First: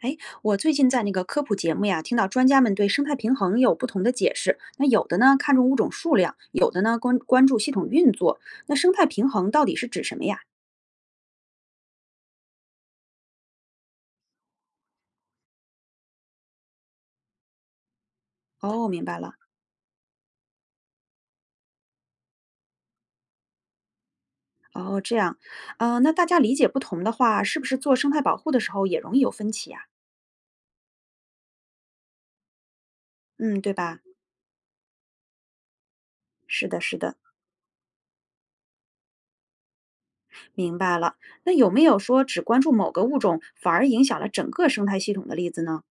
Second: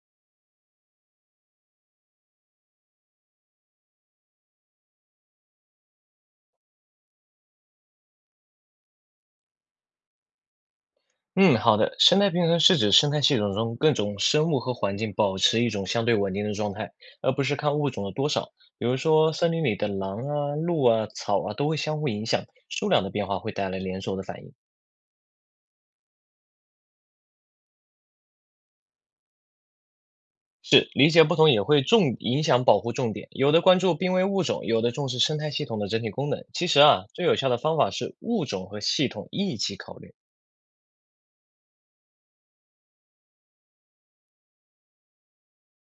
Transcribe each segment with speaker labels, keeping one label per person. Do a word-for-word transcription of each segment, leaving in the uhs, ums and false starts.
Speaker 1: 哎，我最近在那个科普节目呀，听到专家们对生态平衡有不同的解释。那有的呢看重物种数量，有的呢关关注系统运作。那生态平衡到底是指什么呀？
Speaker 2: 嗯，好的。生态平衡是指生态系统中各种生物和环境保持一种相对稳定的状态，而不是看物种的多少。比
Speaker 1: 哦，
Speaker 2: 如
Speaker 1: 明白了。
Speaker 2: 说，森林里的狼啊、鹿啊、草啊都会相互影响，数量的变化会带来连锁的反应。
Speaker 1: 哦，这样，呃，那大家理解不同的话，是不是做生态保护的时候也容易有分歧呀？
Speaker 2: 是，理解不同也会重影响保护重点。有
Speaker 1: 嗯，
Speaker 2: 的
Speaker 1: 对
Speaker 2: 关注
Speaker 1: 吧？
Speaker 2: 濒危物种，有的重视生态系统的整体功能。其
Speaker 1: 是的，
Speaker 2: 实
Speaker 1: 是
Speaker 2: 啊，
Speaker 1: 的，
Speaker 2: 最有效的方法是物种和系统一起考虑。
Speaker 1: 明白了。那有没有说只关注某个物种，反而影响了整个生态系统的例子呢？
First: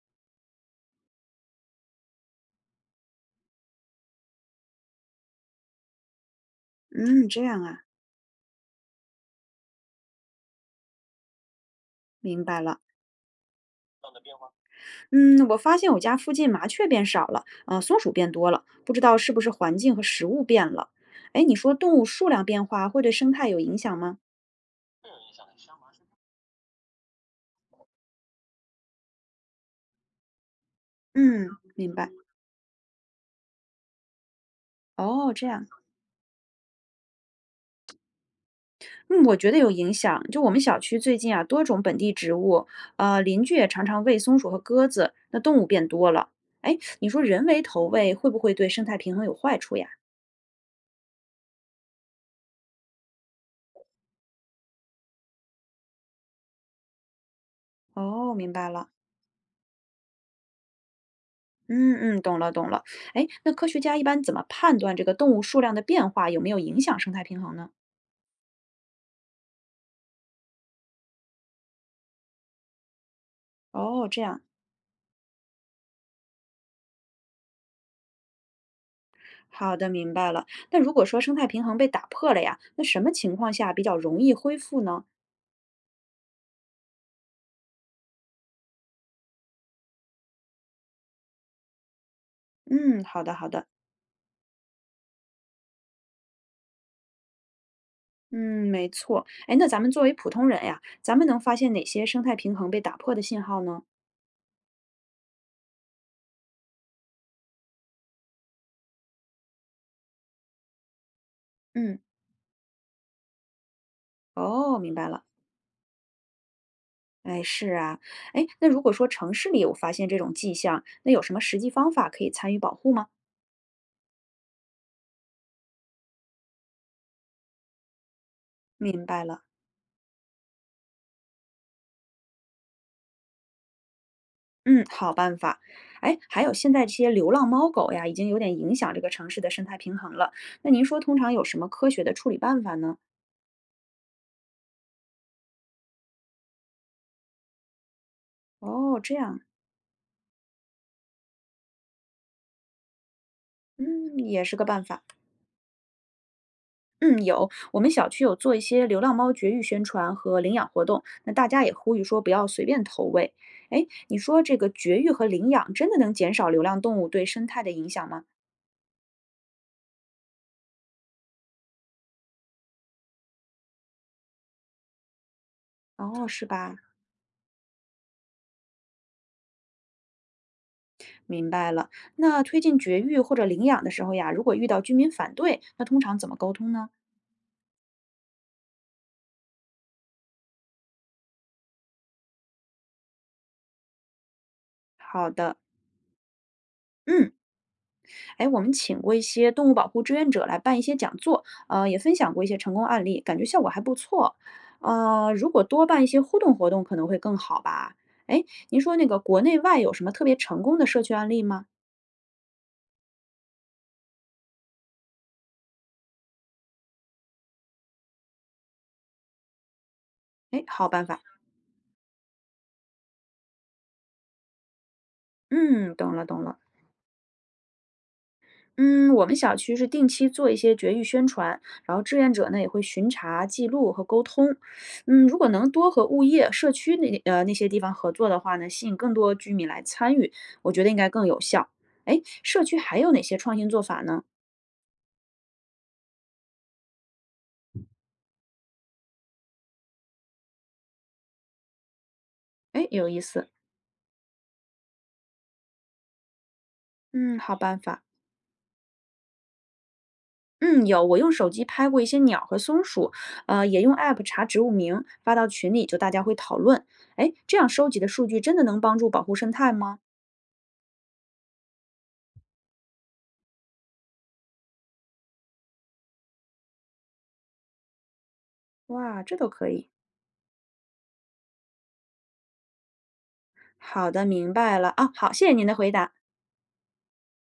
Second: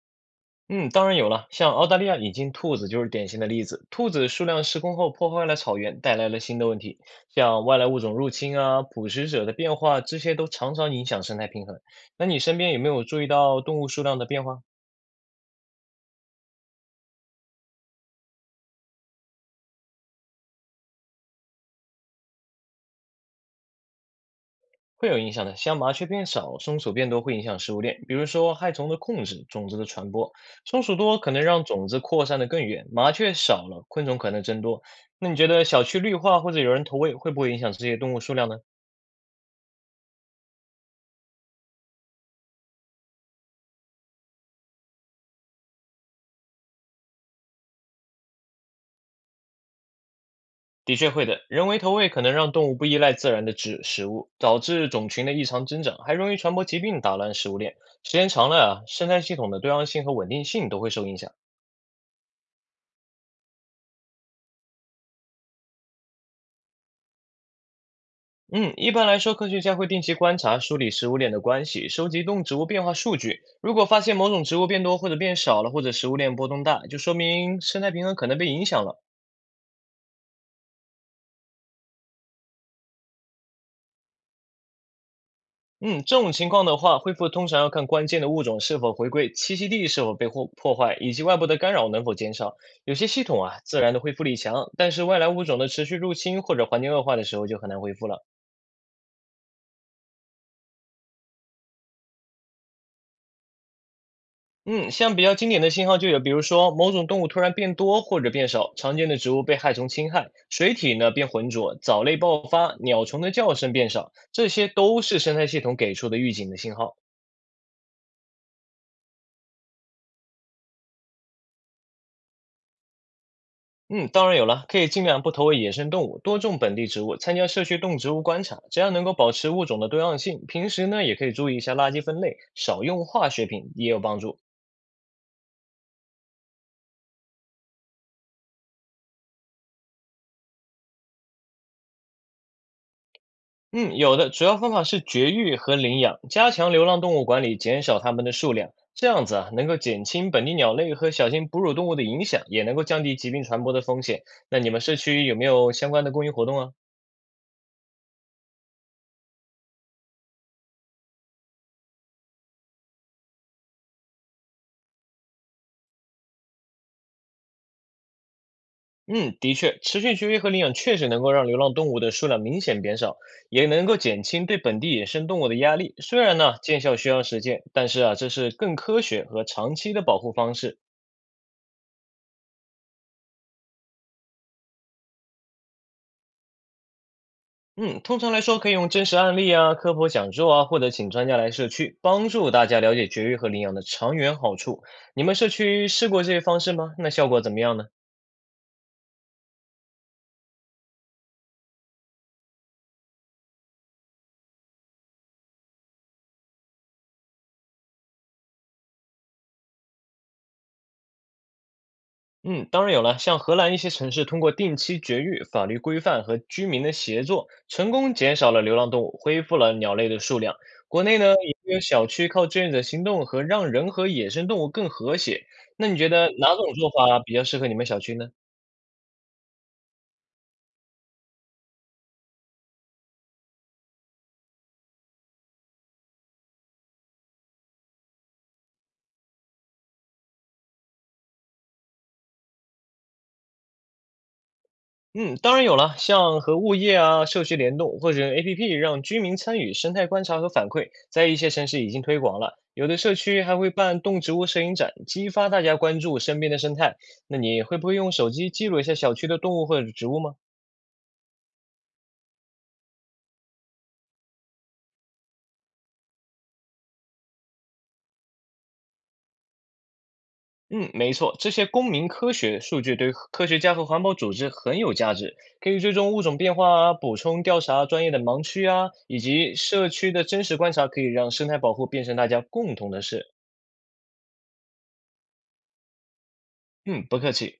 Speaker 2: 嗯，当然有了。像澳大利亚引进兔子就是典型的例子。兔子数量失控后，破坏了草原，带来了新的问题，
Speaker 1: 嗯，这样
Speaker 2: 像外
Speaker 1: 啊，
Speaker 2: 来物种入侵啊、捕食者的变化，这些都常常影响生态平衡。那你
Speaker 1: 明
Speaker 2: 身
Speaker 1: 白
Speaker 2: 边
Speaker 1: 了。
Speaker 2: 有没有注意到动物数量的变化？
Speaker 1: 嗯，我发现我家附近麻雀变少了，呃，松鼠变多了，不知道是不是环境和食物变了。哎，你说动物数量变化会对生态有影响吗？
Speaker 2: 会有影响的，像麻雀变少、松鼠变多，会影响食物链，比如说害虫的控制、种子的传播。松鼠多可能
Speaker 1: 嗯，
Speaker 2: 让种
Speaker 1: 明
Speaker 2: 子
Speaker 1: 白。
Speaker 2: 扩散得更远，麻雀少了，昆虫可能增多。那
Speaker 1: 哦，
Speaker 2: 你觉
Speaker 1: 这样，
Speaker 2: 得小区绿化或者有人投喂，会不会影响这些动物数量呢？
Speaker 1: 嗯，我觉得有影响。就我们小区最近啊，多种本地植物，呃，邻居也常常喂松鼠和鸽子，那动物变多了。哎，你说人为投喂会不会对生态平衡有坏处呀？
Speaker 2: 的确会的，人为投喂可能让动物不依赖自然的植食物，导致种群的异常增长，还容易传播疾病，打乱食物链。时间
Speaker 1: 哦，
Speaker 2: 长
Speaker 1: 明
Speaker 2: 了
Speaker 1: 白
Speaker 2: 啊，
Speaker 1: 了。
Speaker 2: 生态系统的多样性和稳定性都会受影响。
Speaker 1: 嗯嗯，懂了懂了。哎，那科学家一般怎么判断这个动物数量的变化有没有影响生态平衡呢？
Speaker 2: 嗯，一般来说，科学家会定期观察、梳理食物链的关系，收集动植物变化数据。如果发
Speaker 1: 哦，
Speaker 2: 现
Speaker 1: 这
Speaker 2: 某
Speaker 1: 样，
Speaker 2: 种植物变多或者变少了，或者食物链波动大，就说明生态平衡可能被影响了。
Speaker 1: 好的，明白了。那如果说生态平衡被打破了呀，那什么情况下比较容易恢复呢？
Speaker 2: 嗯，这种情况的话，恢复通常要看关键的物种是否回归，栖息地是否被破破坏，以及外部的干扰能否减少。有
Speaker 1: 嗯，
Speaker 2: 些
Speaker 1: 好
Speaker 2: 系
Speaker 1: 的，
Speaker 2: 统
Speaker 1: 好
Speaker 2: 啊，
Speaker 1: 的，
Speaker 2: 自然的恢复力强，但是外来物种的持续入侵或者环境恶化的时候就很难恢复了。
Speaker 1: 嗯，没错。哎，那咱们作为普通人呀，咱们能发现哪些生态平衡被打破的信号呢？
Speaker 2: 嗯，像比较经典的信号就有，比如说某种动物突然变多或者变少，常见的植物被害虫侵害，水体呢变浑浊，
Speaker 1: 嗯，
Speaker 2: 藻类爆发，鸟虫的叫声变少，这些
Speaker 1: 哦，明
Speaker 2: 都
Speaker 1: 白
Speaker 2: 是
Speaker 1: 了。
Speaker 2: 生态系统给出的预警的信号。
Speaker 1: 哎，是啊，哎，那如果说城市里有发现这种迹象，那有什么实际方法可以参与保护吗？
Speaker 2: 嗯，当然有了，可以尽量不投喂野生动物，多种本地植物，参加社区动植物观察，只要能
Speaker 1: 明
Speaker 2: 够
Speaker 1: 白
Speaker 2: 保
Speaker 1: 了。
Speaker 2: 持物种的多样性。平时呢，也可以注意一下垃圾分类，少用化学品也有帮助。
Speaker 1: 嗯，好办法。哎，还有现在这些流浪猫狗呀，已经有点影响这个城市的生态平衡了。那您说通常有什么科学的处理办法呢？
Speaker 2: 嗯，有的主要方法是绝育和领养，加强流浪动物管理，减少它们的数量，
Speaker 1: 哦，
Speaker 2: 这
Speaker 1: 这
Speaker 2: 样子
Speaker 1: 样，
Speaker 2: 啊，能够减轻本地鸟类和小型哺乳动物的影响，也能够降低疾病传播的风
Speaker 1: 嗯，
Speaker 2: 险。
Speaker 1: 也是
Speaker 2: 那
Speaker 1: 个
Speaker 2: 你们
Speaker 1: 办
Speaker 2: 社
Speaker 1: 法。
Speaker 2: 区有没有相关的公益活动啊？
Speaker 1: 嗯，有，我们小区有做一些流浪猫绝育宣传和领养活动，那大家也呼吁说不要随便投喂。哎，你说这个绝育和领养真的能减少流浪动物对生态的影响吗？
Speaker 2: 嗯，的确，持续绝育和领养确实能够让流浪动物的数量明显减少，也能够减轻对本地野生动物的压力。虽
Speaker 1: 哦，
Speaker 2: 然
Speaker 1: 是
Speaker 2: 呢，
Speaker 1: 吧？
Speaker 2: 见效需要时间，但是啊，这是更科学和长期的保护方式。
Speaker 1: 明白了。那推进绝育或者领养的时候呀，如果遇到居民反对，那通常怎么沟通呢？
Speaker 2: 嗯，通常来说，可以用真实案例啊、科普讲座啊，或者请专家来社区，帮助大家了解绝育和领养的长远好处。你
Speaker 1: 好
Speaker 2: 们社
Speaker 1: 的，
Speaker 2: 区试过这些方式吗？那效
Speaker 1: 嗯，
Speaker 2: 果怎么样呢？
Speaker 1: 哎，我们请过一些动物保护志愿者来办一些讲座，呃，也分享过一些成功案例，感觉效果还不错。呃，如果多办一些互动活动，可能会更好吧？哎，您说那个国内外有什么特别成功的社区案例吗？
Speaker 2: 嗯，当然有了。像荷兰一些城市通过定期绝育、法律规范和居民的协作，成功减少了流浪动物，恢复了鸟类的数量。
Speaker 1: 哎，好
Speaker 2: 国
Speaker 1: 办
Speaker 2: 内
Speaker 1: 法，
Speaker 2: 呢，也有小区靠志愿者行动和让人和野生动物更和谐。那
Speaker 1: 嗯，
Speaker 2: 你觉
Speaker 1: 懂了
Speaker 2: 得
Speaker 1: 懂
Speaker 2: 哪
Speaker 1: 了。
Speaker 2: 种做法比较适合你们小区呢？
Speaker 1: 嗯，我们小区是定期做一些绝育宣传，然后志愿者呢也会巡查、记录和沟通。嗯，如果能多和物业、社区那呃那些地方合作的话呢，吸引更多居民来参与，我觉得应该更有效。哎，社区还有哪些创新做法呢？
Speaker 2: 嗯，当然有了，像和物业啊、社区联动或者 A P P 让居民参与生态观察和反馈，在一些城市已经推广了。
Speaker 1: 哎，
Speaker 2: 有的
Speaker 1: 有
Speaker 2: 社
Speaker 1: 意
Speaker 2: 区
Speaker 1: 思。
Speaker 2: 还会办动植物摄影展，激发大家关注身边的生态。那
Speaker 1: 嗯，好
Speaker 2: 你会
Speaker 1: 办
Speaker 2: 不会
Speaker 1: 法。
Speaker 2: 用手机记录一下小区的动物或者植物吗？
Speaker 1: 嗯，有，我用手机拍过一些鸟和松鼠，呃，也用 app 查植物名，发到群里，就大家会讨论。哎，这样收集的数据真的能帮助保护生态吗？
Speaker 2: 嗯，没错，这些公民科学数据对科学家和环保组织很有价值，可以追踪物种变化啊，补充调查专业的盲区啊，以
Speaker 1: 哇，这都
Speaker 2: 及
Speaker 1: 可
Speaker 2: 社
Speaker 1: 以。
Speaker 2: 区的真实观察，可以让生态保护变成大家共同的事。
Speaker 1: 好的，明白了。啊，好，谢谢您的回答。
Speaker 2: 嗯，不客气。